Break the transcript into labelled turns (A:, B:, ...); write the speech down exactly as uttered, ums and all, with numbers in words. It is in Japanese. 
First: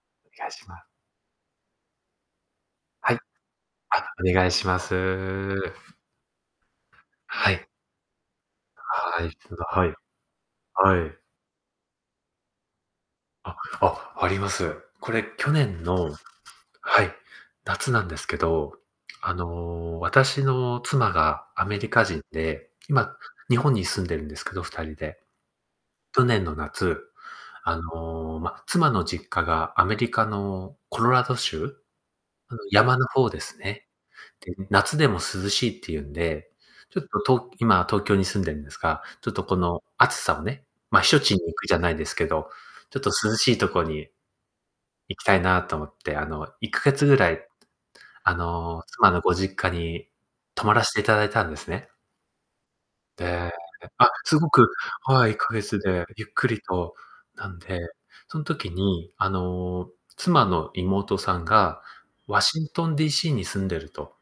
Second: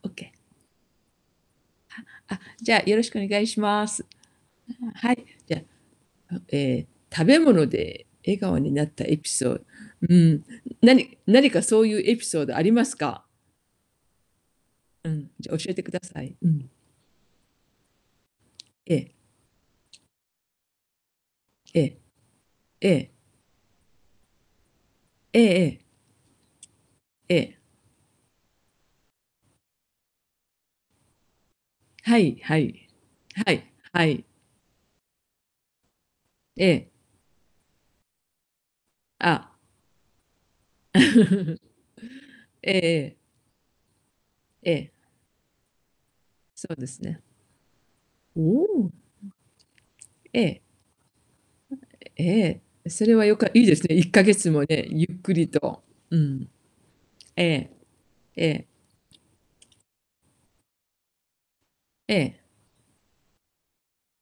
A: オッケ。
B: がいします。
A: ああ、じゃあ、よろし
B: はい。
A: くお願いします。
B: あ、お願いしま
A: んん、
B: す。
A: はい、じゃ、うえ、食べ
B: はい。
A: 物で笑顔になったエ
B: は
A: ピ
B: い、す
A: ソ
B: だはい。
A: ーん、
B: はい。
A: 何何かそういうエピソードありますか？
B: あ、ああります。
A: う
B: これ
A: ん、じ
B: 去
A: ゃ、教えて
B: 年
A: くだ
B: の
A: さい。うん。
B: はい、夏なんですけど、
A: はい。え
B: あの、
A: え。
B: 私の妻がアメ
A: え
B: リ
A: え。
B: カ人で、
A: ええ。
B: 今日本に住んでるんですけど、ふたりで。
A: ええ
B: 去年の夏、
A: ええ。ええ。
B: あの、ま、妻の実家がアメリカのコロラド州
A: はい
B: あ
A: は
B: の、
A: い。
B: 山の方で
A: は
B: す
A: い、
B: ね。
A: はい。
B: で、夏でも涼しいっていうんで、
A: ええ。
B: ちょっとと今東京に住んでるんですが、ちょっと
A: あ。
B: この暑さをね、ま、避暑地に行くじゃないですけど、
A: えええ
B: ちょっと
A: え。
B: 涼しいとこに
A: ええ。
B: 行きたいなと思って、あの、
A: そ
B: いっ
A: う
B: か
A: で
B: げ
A: す
B: つぐ
A: ね。
B: らい、あ
A: うー
B: の、
A: ん、うん。
B: 妻のご実家に
A: ええ。
B: 泊まらせていただいたんですね。
A: えええ、それは
B: で、
A: よか
B: え、
A: いいですね。い
B: あ、
A: っかげ
B: す
A: つ
B: ご
A: も
B: く、
A: ね、ゆっ
B: はい、
A: く
B: いっ
A: り
B: かげつ
A: と。
B: で
A: う
B: ゆっ
A: ん。
B: くりと
A: え
B: なん
A: え。
B: で、そん
A: ええ。
B: 時に、あの、妻の妹さんが
A: ええ。
B: ワシントン DC に住んでると